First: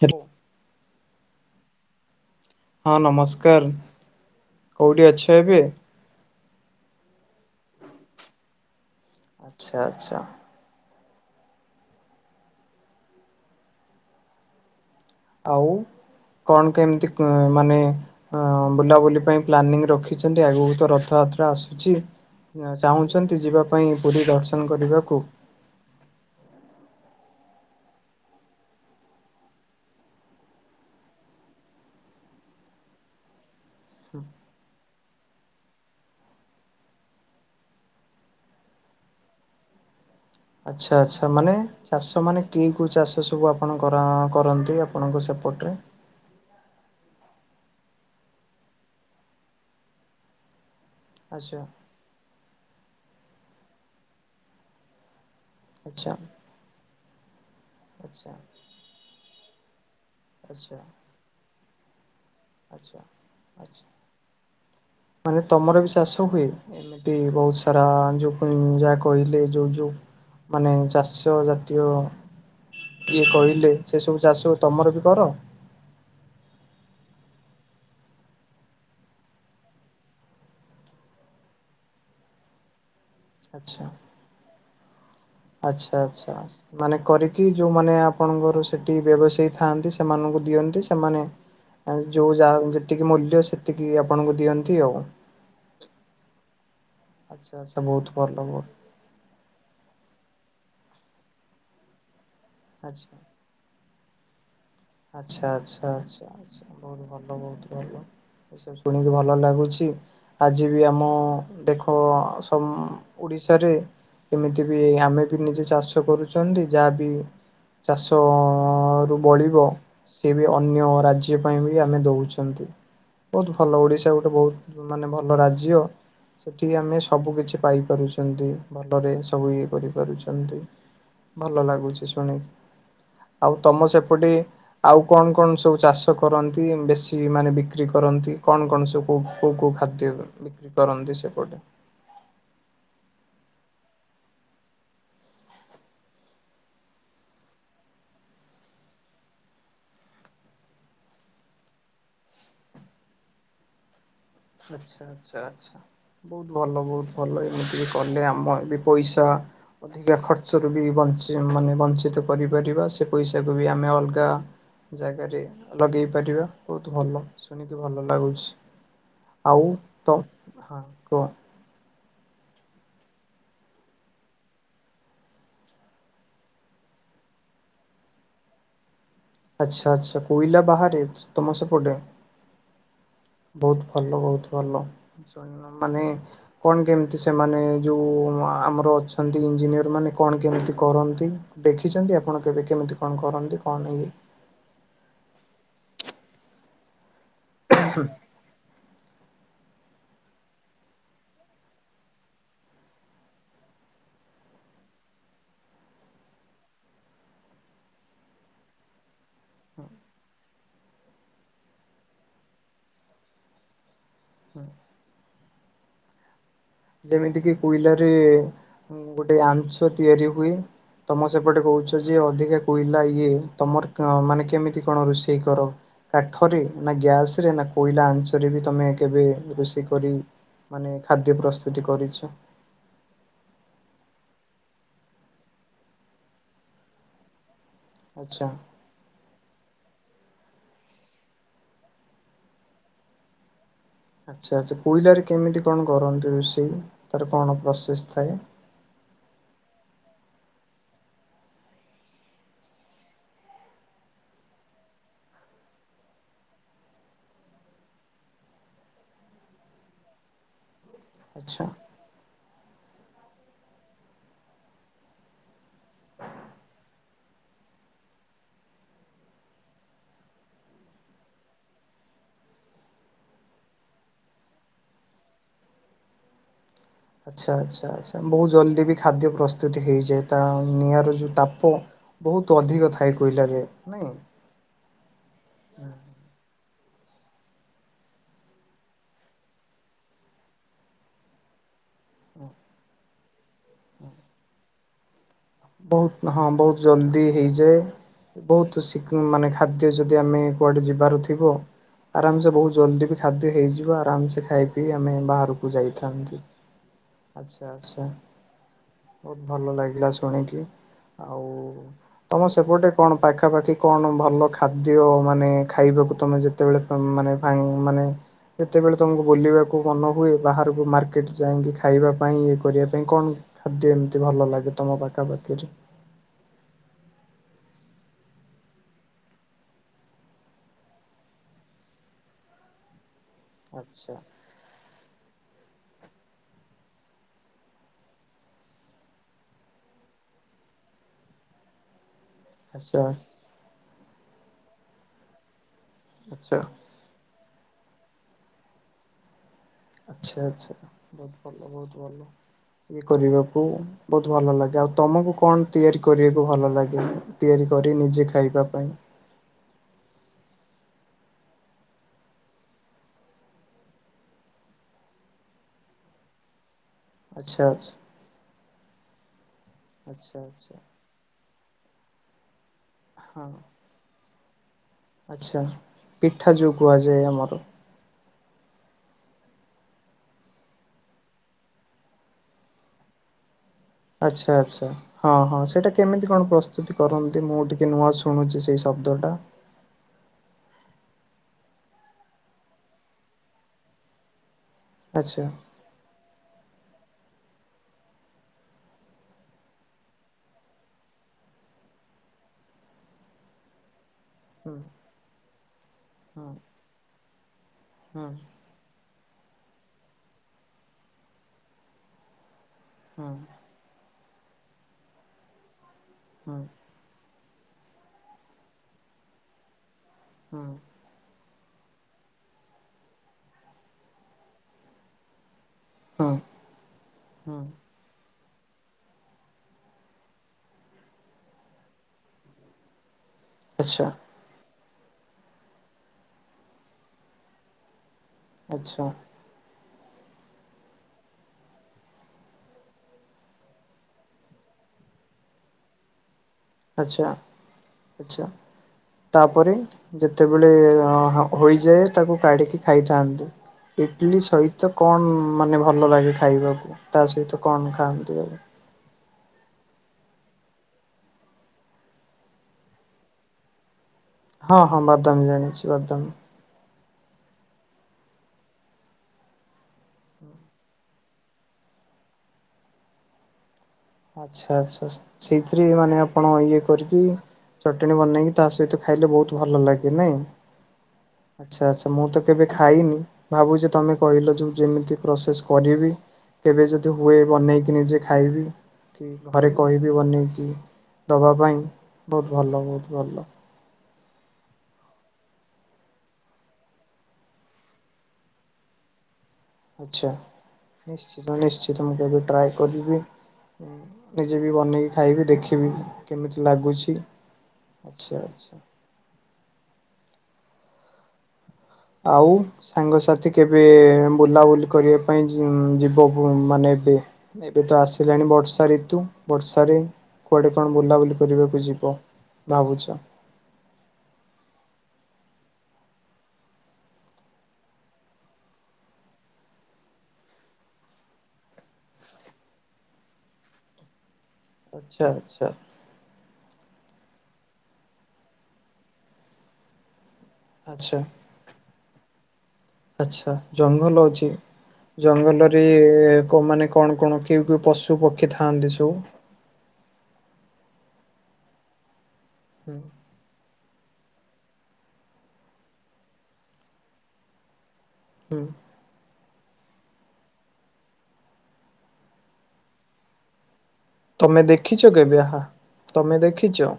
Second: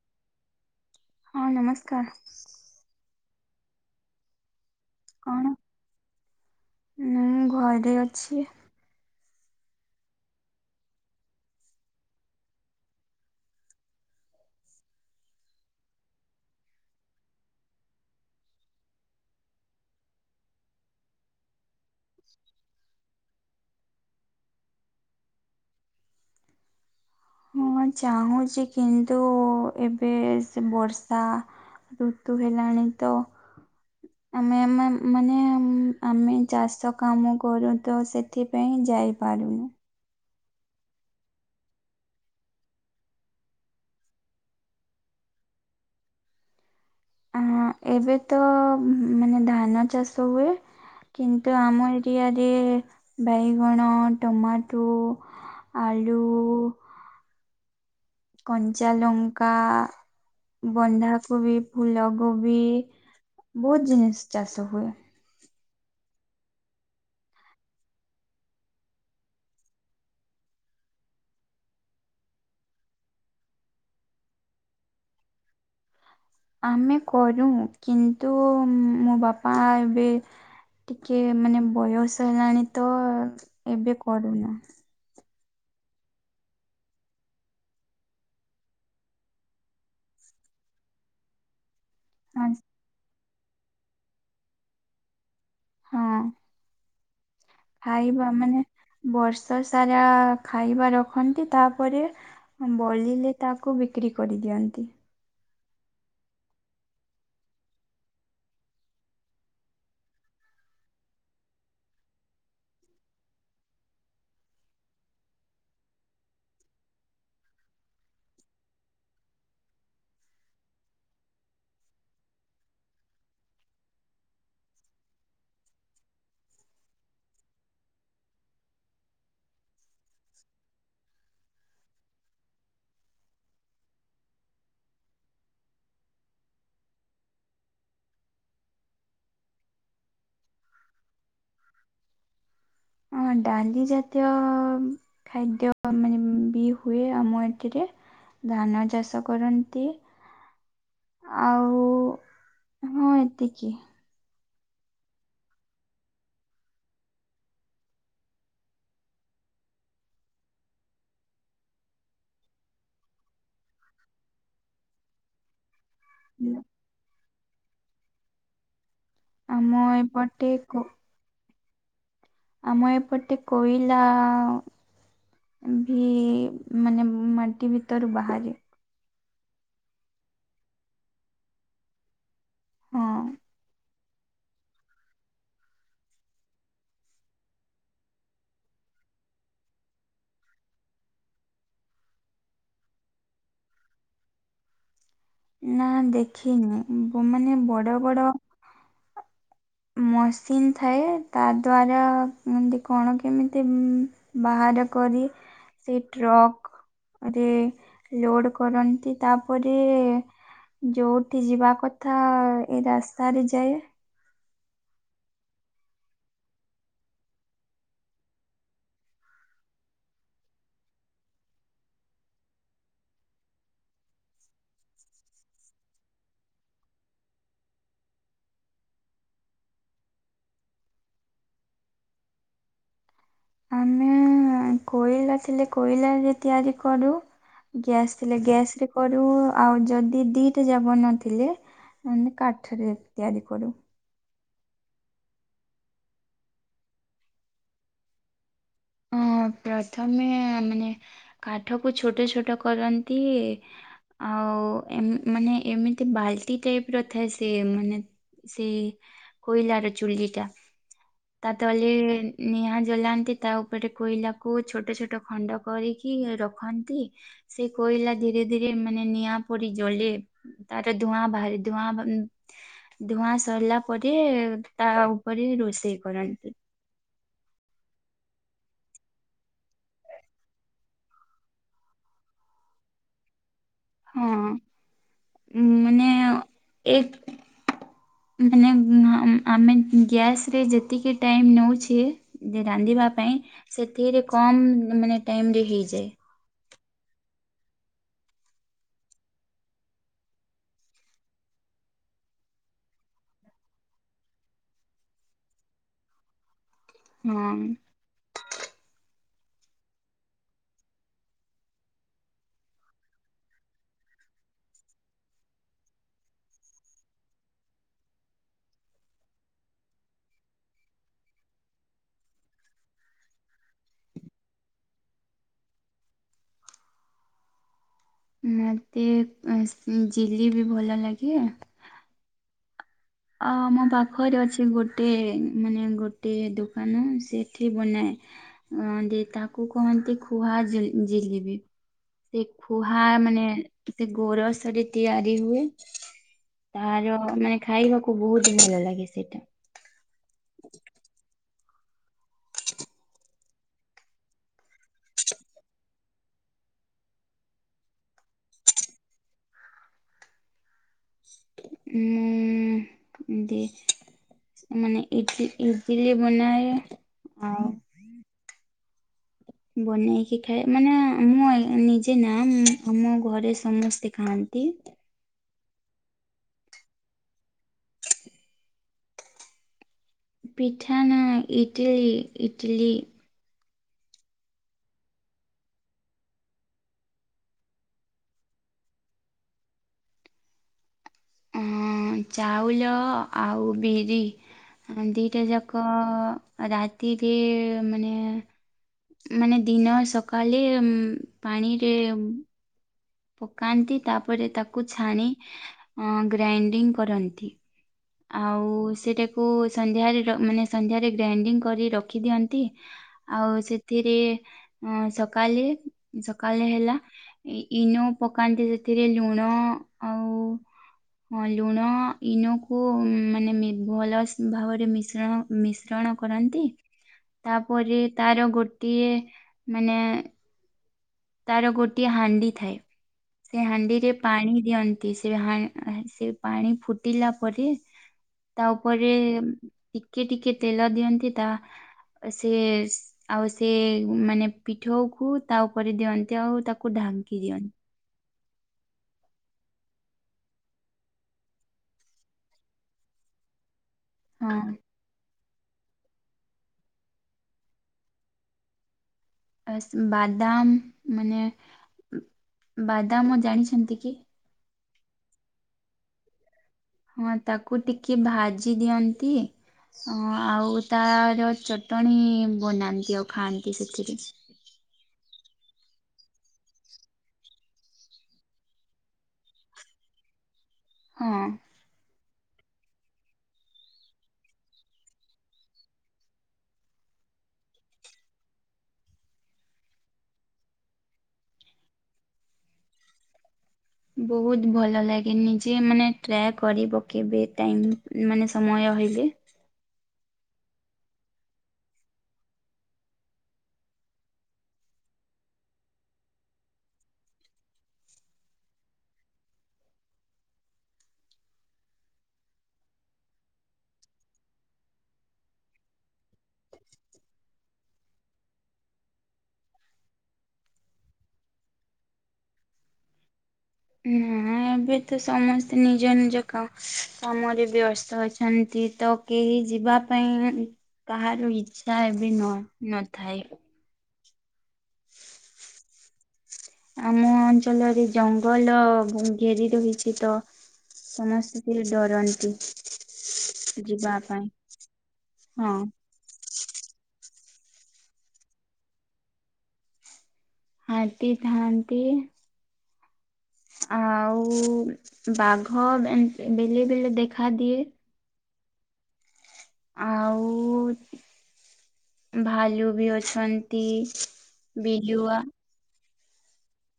Hello. ହଁ ନମସ୍କାର। ହଁ ନମସ୍କାର କୋଉଠି ଅଛ କଣ ଏବେ? ମୁଁ ଘରେ ଅଛି। ଆଚ୍ଛା ଆଚ୍ଛା। ଆଉ କଣ କେମିତି କ ମାନେ ଅ ବୁଲାବୁଲି ପାଇଁ ପ୍ଲାନିଂ ରଖିଛନ୍ତି ଆଗକୁ ତ ରଥ ଯାତ୍ରା ଆସୁଛି ଚାହୁଁଛନ୍ତି ଯିବା ପାଇଁ ପୁରୀ ଦର୍ଶନ କରିବାକୁ? [inaudible] ହଁ ଚାହୁଁଛି କିନ୍ତୁ ଏବେ ସେ ବର୍ଷା ଋତୁ ହେଲାଣି ତ ଆମେ ଆମେ ମାନେ ଆମେ ଚାଷ କାମ କରୁତ ସେଥିପାଇଁ। ଯାଇ ପାରୁନି। ଆଚ୍ଛା ଆଚ୍ଛା ମାନେ ଚାଷ ମାନେ କି କି କୋଉ ଚାଷ ସବୁ ଆପଣ କର କରନ୍ତି ଆପଣଙ୍କ ସେ ପ ପଟେ। ହ [unintelligible] ଅ ଏବେ ତ ମାନେ ଧାନ ଚାଷ ହୁଏ କିନ୍ତୁ ଆଚ୍ଛା ଆମ ଏରିଆରେ ବାଇଗଣ ଟମାଟୋ ଆଚ୍ଛା ଆଲୁ ଆଚ୍ଛା କଞ୍ଚାଲଙ୍କା ଆଚ୍ଛା ବନ୍ଧାକୋବି ଫୁଲ କୋବି ଆଚ୍ଛା। ବହୁତ ଜିନିଷ ଚାଷ ହୁଏ। ମାନେ ତମର ବି ଚାଷ ହୁଏ ଏମିତି ବହୁତ ସାରା ଯୋଉ ଯ ଯାହା କହିଲେ ଯୋଉ ଯୋଉ ମାନେ ଚାଷ ଜାତୀୟ ଇଏ କହିଲେ ସେ ସବୁ ଚାଷ ତମର ବି କର? ଆମେ କରୁ କିନ୍ତୁ ମୋ ବାପା ଏବେ ଟିକେ ମାନେ ବୟସ ହେଲାଣି ତ ଆଚ୍ଛା ଏବେ କରୁନା। ଆଚ୍ଛା ଆଚ୍ଛା ମାନେ କରିକି ଯୋଉମାନେ ଆପଣଙ୍କର ସେଠି ବ୍ୟବସାୟୀ ଥାଆନ୍ତି ସେମାନଙ୍କୁ ଦିଅ ଦିଅନ୍ତି ସେମାନେ ଆଉ ହଁ ଯୋଉଯାହା ଯେତିକି ମୂଲ୍ୟ ସେତିକି ଆପଣଙ୍କୁ ଦିଅନ୍ତି ଆଉ। ହଁ। ଆଚ୍ଛା ଆଚ୍ଛା ବହୁତ ଖାଇବା ଭଲ ମାନେ ବହୁତ ବର୍ଷ ସାରା ନାଁ ଖାଇବା ରଖନ୍ତି ତାପରେ ବଳିଲେ ତାକୁ ବିକ୍ରି କରିଦିଅନ୍ତି। ଆଛା ଆଚ୍ଛା ଆଛା ଆଛା ବହୁତ ଭଲ ବହୁତ ଭଲ। ଏସବୁ ଶୁଣିକି ଭଲ ଲାଗୁଛି ଆଜି ବି ଆମ ଦେଖ ସମ ଉଡ଼ି ବିଷୟରେ ଏମିତି ବି ଆମେ ବି ନିଜେ ଚାଷ କରୁଛନ୍ତି ଯାହାବି ଚାଷ ଅ ରୁ ବଳିବ ସେ ବି ଅନ୍ୟ ରାଜ୍ୟ ପାଇଁ ବି ଆମେ ଦଉଛନ୍ତି। ବହୁତ ଭଲ ଓଡିଶା ଗୋଟେ ବହୁତ ମାନେ ଭଲ ରାଜ୍ୟ ସେଠି ଆମେ ସବୁ କିଛି ପାଇ ପାରୁଛନ୍ତି ଭଲରେ, ସବୁ ଇଏ କରିପାରୁଛନ୍ତି। ଭଲ ଲାଗୁଛି ଶୁଣି ଆଉ ତମ ସେପଟେ ଆଉ କଣ କଣ ସବୁ ଚାଷ କରନ୍ତି ବେଶୀ ମାନେ, ବିକ୍ରି କରନ୍ତି, କଣ କଣ ସବୁ କୋଉ କୋଉ? ଖାଦ୍ୟ ବିକ୍ରି କରନ୍ତି ସେପଟେ ଅଁ ଡାଲି ଜାତୀୟ ଖାଦ୍ୟ ମାନେ ବି ହୁଏ ଆମ ଏଥିରେ ଧାନ ଚାଷ କରନ୍ତି। ଆଉ ହଁ ଏତିକି। ଆଛା ଆଛା ଆଛା। ବହୁତ ଭଲ, ବହୁତ ଭଲ, ଏମିତି ବି କଲେ ଆମର ବି ପଇସା ଅଧିକା ଖର୍ଚ୍ଚରୁ ବି ବଞ୍ଚିବ। ମାନେ ବଞ୍ଚିତ କରିପାରିବା ସେ ପଇସାକୁ ବି ଆମେ ଅଲଗା ଜାଗାରେ ଲଗେଇ ପାରିବା, ବହୁତ ଭଲ ଶୁଣିକି ଭଲ ଲାଗୁଛି। ଆଉ ଆମ ତ ଏପଟେ କ ହଁ କହ ଆମ ଏପଟେ କୋଇଲା ବି ମାନେ ମାଟି ଭିତରୁ ବାହାରେ। ଆଛା ଆଛା କୋଇଲା ବାହାରାରେ ତମ ସେପଟେ ହଁ ବହୁତ ଭଲ, ବହୁତ ଭଲ, ମାନେ କଣ କେମିତି ସେମାନେ ଯୋଉ ଆମର ଅଛନ୍ତି ଇଞ୍ଜିନିୟର ମାନେ କଣ କେମିତି କରନ୍ତି? ଦେଖିଛନ୍ତି ଆପଣ କେବେ କେମିତି କଣ କରନ୍ତି? କରନ୍ତି କଣ କେମିତି? ନା ଦେଖିନି ମାନେ ବଡ ବଡ ମସିନ୍ ଥାଏ ତା ଦ୍ୱାରା ଏମିତି କଣ କେମିତି ବା ଆର କରି ସିଟ ରକ୍ ରେ ଲୋଡ କରନ୍ତି ତାପରେ ଯୋଉଠି ଯିବା କଥା ଏଇ ରାସ୍ତାରେ ଯାଏ। ଯେମିତି କିି କୋଇଲାରେ ଗୋଟେ ଆଞ୍ଚ ତିଆରି ହୁଏ ତମ ସେପଟେ କହୁଛ ଯେ ଅଧିକା କୋଇଲା ଇଏ, ତମର ମାନେ କେମିତି କଣ ରୋଷେଇ କର? କାଠରେ ନା ଗ୍ୟାସ ରେ ନା କୋଇଲା ଆଞ୍ଚରେ ବି ତମେ କେବେ ରୋଷେଇ କରି ମାନେ ଖାଦ୍ୟ ପ୍ରସ୍ତୁତି କରିଛ। ଆମେ କୋଇଲା ଥିଲେ, କୋଇଲା ରେ ତିଆରି କରୁ। ଗ୍ୟାସ୍ ଥିଲେ ଆଚ୍ଛା। ଗ୍ୟାସ ରେ କରୁ ଆଉ ଯଦି ଦିଟା ଯାକ ନଥିଲେ ମାନେ କାଠରେ ତିଆରି କରୁ। ଆଛା ଆଛା କୋଇଲାରେ କେମିତି କଣ କରନ୍ତି ରୋଷେଇ? ତାର କଣ ପ୍ରୋସେସ ଥାଏ। ହଁ ଅଁ ପ୍ରଥମେ ମାନେ କାଠକୁ ଛୋଟ ଛୋଟ କରନ୍ତି। ଆଉ ମାନେ ଏମିତି ବାଲ୍ଟି ଟାଇପ ର ଥାଏ ସେ ମାନେ ସେଇ କୋଇଲାର ଚୁଲି ଟା ତା ଆଚ୍ଛା। ତହଲି ନିହାଁ ଜଲାନ୍ତି ତାଉ ପଟେ କୋଇଲା କୁ ଛୋଟ ଛୋଟ ଖଣ୍ଡ କରିକି ରଖନ୍ତି, ସେ କୋଇଲା ଧୀରେ ଧୀରେ ମାନେ ନିଆଁ ପରି ଜଳେ ତାର ଧୂଆଁ ବାହାରେ ଧୂଆଁ ଧୂଆଁ ସରିଲା ପରେ ତା ଉପରେ ରୋଷେଇ କରନ୍ତି। ଆଛା ଆଛା ଆଛା, ବହୁତ ଜଲଦି ବି ଖାଦ୍ୟ ପ୍ରସ୍ତୁତ ହେଇଯାଏ, ତା ନିଆର ଯୋଉ ତାପ ବହୁତ ଅଧିକ ଥାଏ କୋଇଲ ରେ ହଁ ଅ ଉ ମାନେ ଏକ ମାନେ ଆମେ ଗ୍ୟାସ ରେ ଯେତିକି ଟାଇମ ନେଉଛେ ରାନ୍ଧିବା ପାଇଁ, ସେଥିରେ କମ ମାନେ ଟାଇମ ରେ ହେଇଯାଏ। ବହୁତ ହଁ ବହୁତ ଜଲ୍ଦି ହେଇଯାଏ। ବହୁତ ମାନେ ଖାଦ୍ୟ ଯଦି ଆମେ କୁଆଡେ ଯିବାରୁ ଥିବ ଆରାମସେ ବହୁତ ଜଲ୍ଦି ବି ଖାଦ୍ୟ ହେଇଯିବ ଆରାମସେ ଖାଇ ପିଇ ଆମେ ବାହାରକୁ ଯାଇଥାନ୍ତି ଆଛା ହଁ ଆଚଛା ବହୁତ ଭଲ ଲାଗିଲା ଶୁଣିିକ ଆଉ ତମ ସେପଟେ କଣ ପାଖାପାଖି କଣ ଭଲ ଖାଦ୍ୟ ମାନେ ଖାଇବା ତମେ ଯେତେବେଳୋନେ ମାନେ ଯେତେବେଳେ ତମକୁ ବୁଲିବାକୁ ମନ ହୁଏ ବାହାରକୁ ମାର୍କେଟ ଯାଇକି ଖାଇବା ପାଇଁ ଇଏ କରିବା ପାଇଁ କଣ ଖାଦ୍ୟ ଏମିତି ଭଲ ଲାଗେ ତମ ପାଖାପାଖିରେ ମତେ ଜଝିଲି ବି ଭଲ ଲାଗେ ଅ ମୋ ଆଚ୍ଛା ପାଖରେ ଅଛି ଗୋଟେ ମାନେ ଗୋେ ଗୋଟେ ଦୋକାନ ସେଠି ବନାଏ ତାକୁ କହନ୍ତି ଖୁହା ସେ ଆଚ୍ଛା ଖୁହା ମାନେ ସେ ଗୋର ସରି ତିଆରି ହୁଏ ଆଚ୍ଛା ତାର ମାନେ ଖାଇବାକୁ ବହୁତ ଭଲ ଲାଗେ ସେଇଟା ଆଚଛା ଆଚଛା ବହୁତ ଭଲ ବହୁତ ଭଲ ଇଏ କରିବାକୁ ବହୁତ ଭଲ ଲାଗେ ଆଉ ତମକୁ କଣ ତିଆରି କରିବାକୁ ଭଲ ଲାଗେ ତିଆରି କରି ନିଜେ ଖାଇବା ପାଇଁ ହଁ ମୁଁ ଦ ମାନେଇ ଇଟିଲି ବନାଏ ଆଚ୍ଛା ଆଉ ଆଚ୍ଛା ବନେଇକି ଆଚ୍ଛା ଖାଏ ଆଚ୍ଛା ମାନେ ମୁଁ ନିଜେ ନା ଆମ ଘରେ ସମସ୍ତେ ଖାଆନ୍ତି ଆଛା ପିଠା ଯୋଉ କୁହାଯାଏ ଆମର ପିଠାନ ଇଟଲି ଇଟଲି ଆଚ୍ଛା ଆଚ୍ଛା ହଁ ହଁ ସେଇଟା କେମିତି କଣ ପ୍ରସ୍ତୁତି କରନ୍ତି ମୁଁ ଟିକେ ନୂଆ ଶୁଣୁଛି ସେଇ ସବୁ ଦୋଟା ହଁ ଚାଉଳ ଆଉ ବିରି ଦିଟା ଆଚ୍ଛା ଯାକ ରାତିରେ ମାନେ ମାନେ ଦିନ ସକାଳେ ପାଣିରେ ପକାନ୍ତି ତାପରେ ହୁଁ ତାକୁ ଛାଣି ହୁଁ ଗ୍ରାଇଣ୍ଡିଙ୍ଗ କରନ୍ତି ହୁଁ ଆଉ ସେଟା କୁ ସନ୍ଧ୍ୟା ର ମାନେ ସନ୍ଧ୍ୟା ରେ ଗ୍ରାଇଣ୍ଡିଙ୍ଗ କରି ରଖିଦିଅନ୍ତି। ହୁଁ ଆଉ ସେଥିରେ ଅ ସକାଳେ ହୁଁ ସକାଳେ ହେଲା। ଇନୋ ପକାନ୍ତି ସେଥିରେ ଲୁଣ ଆଉ ହଁ ଲୁଣ ଇନକୁ ମାନେ ଭଲ ଭାବରେ ମିଶ୍ରଣ ମିଶ୍ରଣ ହୁଁ ହୁଁ କରନ୍ତି। ହୁଁ ତାପରେ ତାର ଗୋଟିଏ ମାନେ ତାର ଗୋଟିଏ ହାଣ୍ଡି ଥାଏ ସେ ଆଚ୍ଛା ହାଣ୍ଡିରେ ପାଣି ଦିଅନ୍ତି। ସେ ହା ସେ ପାଣି ଫୁଟିଲା ପରେ। ତା ଆଚ୍ଛା ଉପରେ ଟିକେ ଟିକେ ତେଲ ଦିଅନ୍ତି। ତା ସେ ଆଉ ସେ ମାନେ ପିଠଉ କୁ ତା କରିଦିଅନ୍ତି ଆଉ ତାକୁ ଆଚ୍ଛା ଢାଙ୍କି ଦିଅନ୍ତି। ଆଚ୍ଛା। ତାପରେ ଯେତେବେଳେ ହୋଇଯାଏ ତାକୁ କାଢିକି ଖାଇଥାନ୍ତି। ଇଟଲିି ହଁ ସହିତ କଣ? ମାନେ ଭଲ ଲାଗେ ଖାଇବାକୁ ତା ସହିତ କଣ ଖାଆନ୍ତି ଆଉ? ବାଦାମ। ମାନେ ବାଦାମ ଜାଣିଛନ୍ତି କି? ହଁ ହଁ ବାଦାମୀ ଜାଣିଛି ବାଦାମୀ। ହଁ ତାକୁ ଟିକେ ଭାଜି ଦିଅନ୍ତି। ଅ ଆଉ ତାର ଚଟଣିୀ ବନାନ୍ତି ଆଉ ଖାଆନ୍ତି। ସେଥିରେ। ଆଚ୍ଛା ଆଚ୍ଛା ସେଇଥିରେ ମାନେ ଆପଣ ଇଏ କରିକି ଚଟଣୀ ବନେଇକି ତା ସହିତ ଖାଇଲେ ବହୁତ ଭଲ ଲାଗେ ନାଇଁ ହଁ। ଆଚ୍ଛା ଆଛା। ମୁଁ ତ କେବେ ଖାଇନି ଭାବୁଚି ତମେ କହିଲ ଯେ ଯେମିତି ପ୍ରୋସେସ କରିବି। କେବେ ଯଦି ହୁଏ ବନେଇକି ନିଜେ ଖାଇବି। କି ଘରେ କହିବି ବନେଇକି ଦବା ପାଇଁ ବହୁତ ଭଲ ଲାଗେ ଭଲ। ବହୁତ ଭଲ ଲାଗେ ନିଜେ ମାନେ ଟ୍ରାଏ କରିବ କେବେ ଟାଇମ୍ ମାନେ ସମୟ ପାଇଲେ ଆଛା ନିଶ୍ଚିତ ନିଶ୍ଚିତ ମୁଁ କେବେ ଟ୍ରାଏ କରିବି। ନିଜେ ବି ବନେଇକି ଖାଇବି ଦେଖିବି କେମିତି ଲାଗୁଛି। ଆଚଛା ଆଚଛା। [inaudible] ଆଉ ସାଙ୍ଗସାଥି କେବେ ବୁଲାବୁଲି କରିବା ପାଇଁ ଯି- ଯିବ ବ ମାନେ ଏବେ, ଏବେ ତ ଆସିଲାଣି ବର୍ଷା ଋତୁ ବର୍ଷାରେ କୁଆଡେ କଣ ବୁଲାବୁଲି କରିବାକୁ ଯିବ ଭାବୁଚ? ନା। ଏବେ ତ ସମସ୍ତେ ନିଜ ନିଜ କା କାମରେ ବ୍ୟସ୍ତ ଅଛନ୍ତି ତ କେହି ଯିବା ପାଇଁ କାହାର ଇଚ୍ଛା ଏବେ ନୁହ ନଥାଏ। ଆଚଛା ଆଚଛା। ଆମ ଅଞ୍ଚଳରେ ଜଙ୍ଗଲ ଘ ଘେରି ରହିଚି ତ ସମସ୍ତେ ଟିଏ ଡରନ୍ତି। ଆଛା ଯିବା ଜଙ୍ଗଲ ଅଛି ପାଇଁ ହଁ। ଜଙ୍ଗଲରେ ମାନେ କଣ କଣ କେଉ କେଉ ପଶୁ ପକ୍ଷୀ ଥାଆନ୍ତି ସବୁ? ହାତୀ ଥାଆନ୍ତି। ହୁଁ। ଆଉ ବାଘ ଏମ୍ ବେଲେ ବେଲେ ଦେଖା ଦିଏ। ହୁଁ। ଆଉ ଭାଲୁ ବି ଅଛନ୍ ତମେ ଦେଖିଛ କେବେ ହା ତମେ ଦେଖିଚ?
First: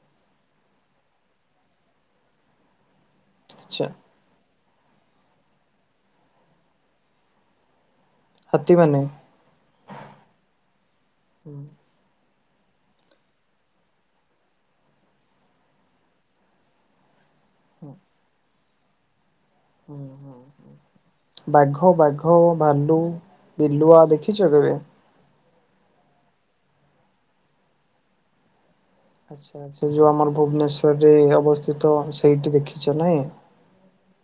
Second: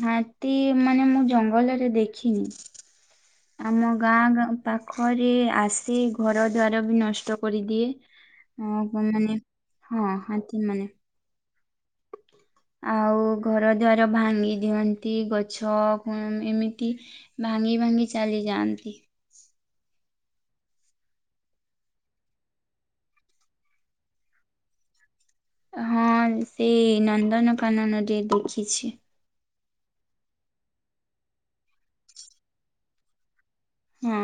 ହାତୀ ମାନେ ମୁଁ ଜଙ୍ଗଲରେ ଦେଖିନି। ଆଚ୍ଛା ଆମ ଗାଁ ଗାଁ ପାଖରେ ଆସି ଘର ଦ୍ୱାର ବି ନଷ୍ଟ କରିଦିଏ। ଆ ହାତୀମାନେ କୁ ମାନେ ହଁ ହାତୀ ମାନେ। ହୁଁ। ଆଉ ଘର ଦ୍ୱାର ଭାଙ୍ଗି ଦିଅନ୍ତି, ଗଛ କୁ ଏମିତି ଭାଙ୍ଗି ଭାଙ୍ଗି ଚାଲି ଯାଆନ୍ତି। ଓ ହୋ ହୁଁ। ବାଘ ବାଘ ଭାଲୁ ବିଲୁଆ ଦେଖିଚ କେବେ? ହଁ ସେ ନନ୍ଦନକାନନ ରେ ଦେଖିଚି। ଆଚ୍ଛା ଆଛା ସେ ଯୋଉ ଆମର ଭୁବନେଶ୍ୱରରେ ଅବସ୍ଥିତ ସେଇଟି ଦେଖିଚ ନେଇଁ? ହଁ।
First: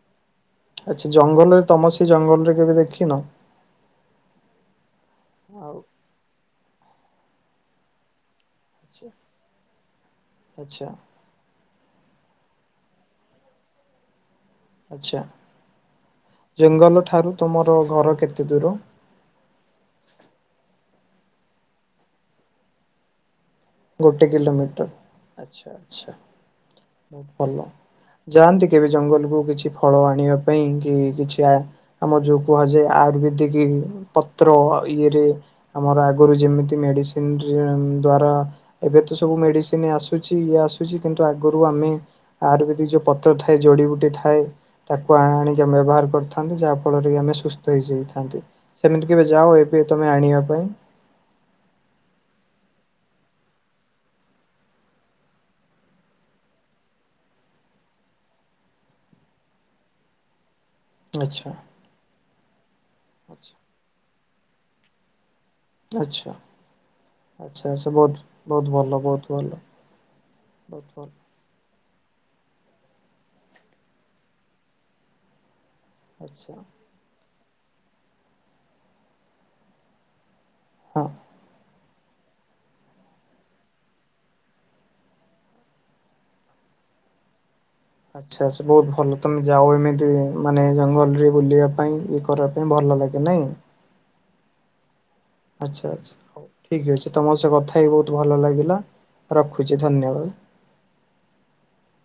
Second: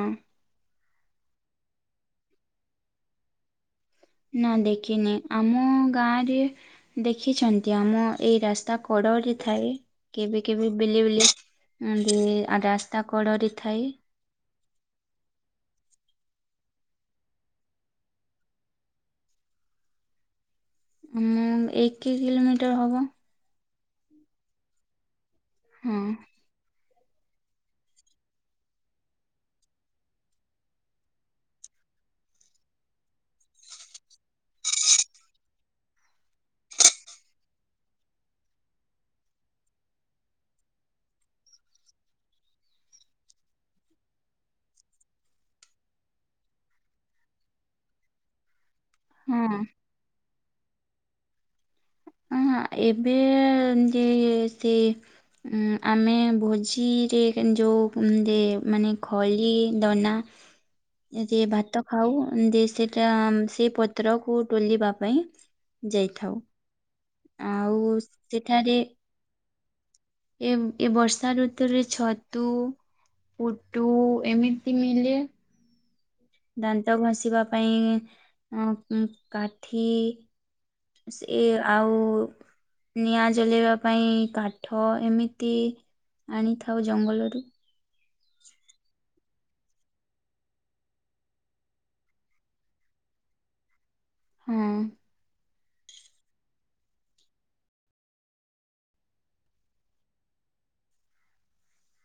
ଆଚ୍ଛା ଜଙ୍ଗଲରେ ତମର ସେ ଜଙ୍ଗଲରେ କେବେ ଦେଖିନ? ନା ଦେଖିନି ଆମ ଆଉ ଗାଁରେ ଦେଖିଛନ୍ତି ଆମ ଏଇ ରାସ୍ତା ତା ଆଚ୍ଛା କଡରେ ଥାଏ କେବେ କେବେ ଆଚ୍ଛା ବିଲ ବୁଲି ଏମ୍ ଟି ରାସ୍ତା କଡରେ ଥାଇ ଆଛା ଜଙ୍ଗଲ ଠାରୁ ତମର ଘର କେତେ ଦୂର? ହୁଁ ଏକ କିଲୋମିଟର ହବ। ଗୋଟେ କିଲୋମିଟର ଆଛା ହଁ ଆଛା ହଉ ଭଲ। ଯାଆନ୍ତି କେବେ ଜଙ୍ଗଲକୁୁ କିଛି ଫଳ ଆଣିବା ପାଇଁ କି କିଛି ଆ ଆମର ଯଉ କୁହାଯାଏ ଆ ଆୟୁର୍ବେଦିକ ପତ୍ର ଇଏରେ ଆମର ଆଗରୁ ଯେମିତି ମେଡ଼ିସିନରେ ଦ୍ୱାରା ଏବେ ତ ସବୁ ମେଡିସିନ ଆସୁଚି ଇଏ ଆସୁଚି କିନ୍ତୁ ଆଗରୁ ଆମେ ଆୟୁର୍ବେଦିକ ଯୋଉ ପତ୍ର ଥାଏ ଯ ଯଡିିବୁଟି ଥାଏ ତାକୁ ଆଣିକି ଆମେ ବ୍ୟବହାର କରିଥାନ୍ତି ଯାହା ଫଳରେ କି ଆମେ ସୁସ୍ଥ ହେଇଯାଇଥାନ୍ତି। ସେମିତି କେବେ ଯାଅ ହଁ ଏବେ ତମେ ଆଣିବା ପାଇଁ ଅହଁ ଏବେ ଯେ ସେ ମଁ ଆମେ ଭୋଜିରେ ଯନ ଯଉ ମଁ ଯେ ମାନେ ଖଲି ଦନା [inaudible] ଯେ ଆଚ୍ଛା। ଭାତ ଖାଉ ଯେ ସେଟା ଆଚ୍ଛା ସେ ପତ୍ରକୁ ତୋଲିବା ପାଇଁ ଆଚ୍ଛା ଯାଇଥାଉ ଆଚ୍ଛା ଆଉ ବହୁତ ବହୁତ ସେଠାରେ ଭଲ ବହୁତ ଭଲ ଏ ବହୁତ ଏ ଭଲ ବର୍ଷା ଋତୁ ରେ ଛତୁ ପୁଟୁ ଏମିତି ମିଲେ ଆଚ୍ଛା। ଦାନ୍ତ ଘଷିବା ପାଇଁ ଅଁ ଉଁ କାଠି ହଁ। ସେ ଆଉ କୁ ନିଆଁ ଜଲେଇବା ପାଇଁ କାଠ ଏମିତି ଆଣିଥାଉ ଜଙ୍ଗଲରୁ ଆଛା ସେ ବହୁତ ଭଲ ତମେ ଯାଓ ଏମିତି ମାନେ ଜଙ୍ଗଲ ରେ ବୁଲିବା ପାଇଁ ଇଏ କରିବା ପାଇଁ ଭଲ ଭଲ ଲାଗେ ନାଇଁ? ହୁଁ। ଆଛା ଆଚ୍ଛା ହଉ ଠିକ ଅଛି ତମ ସ କଥା ହେଇ ବହୁତ ଭଲ ଲାଗିଲା। ରଖୁଚି ଧନ୍ୟବାଦ। [inaudible]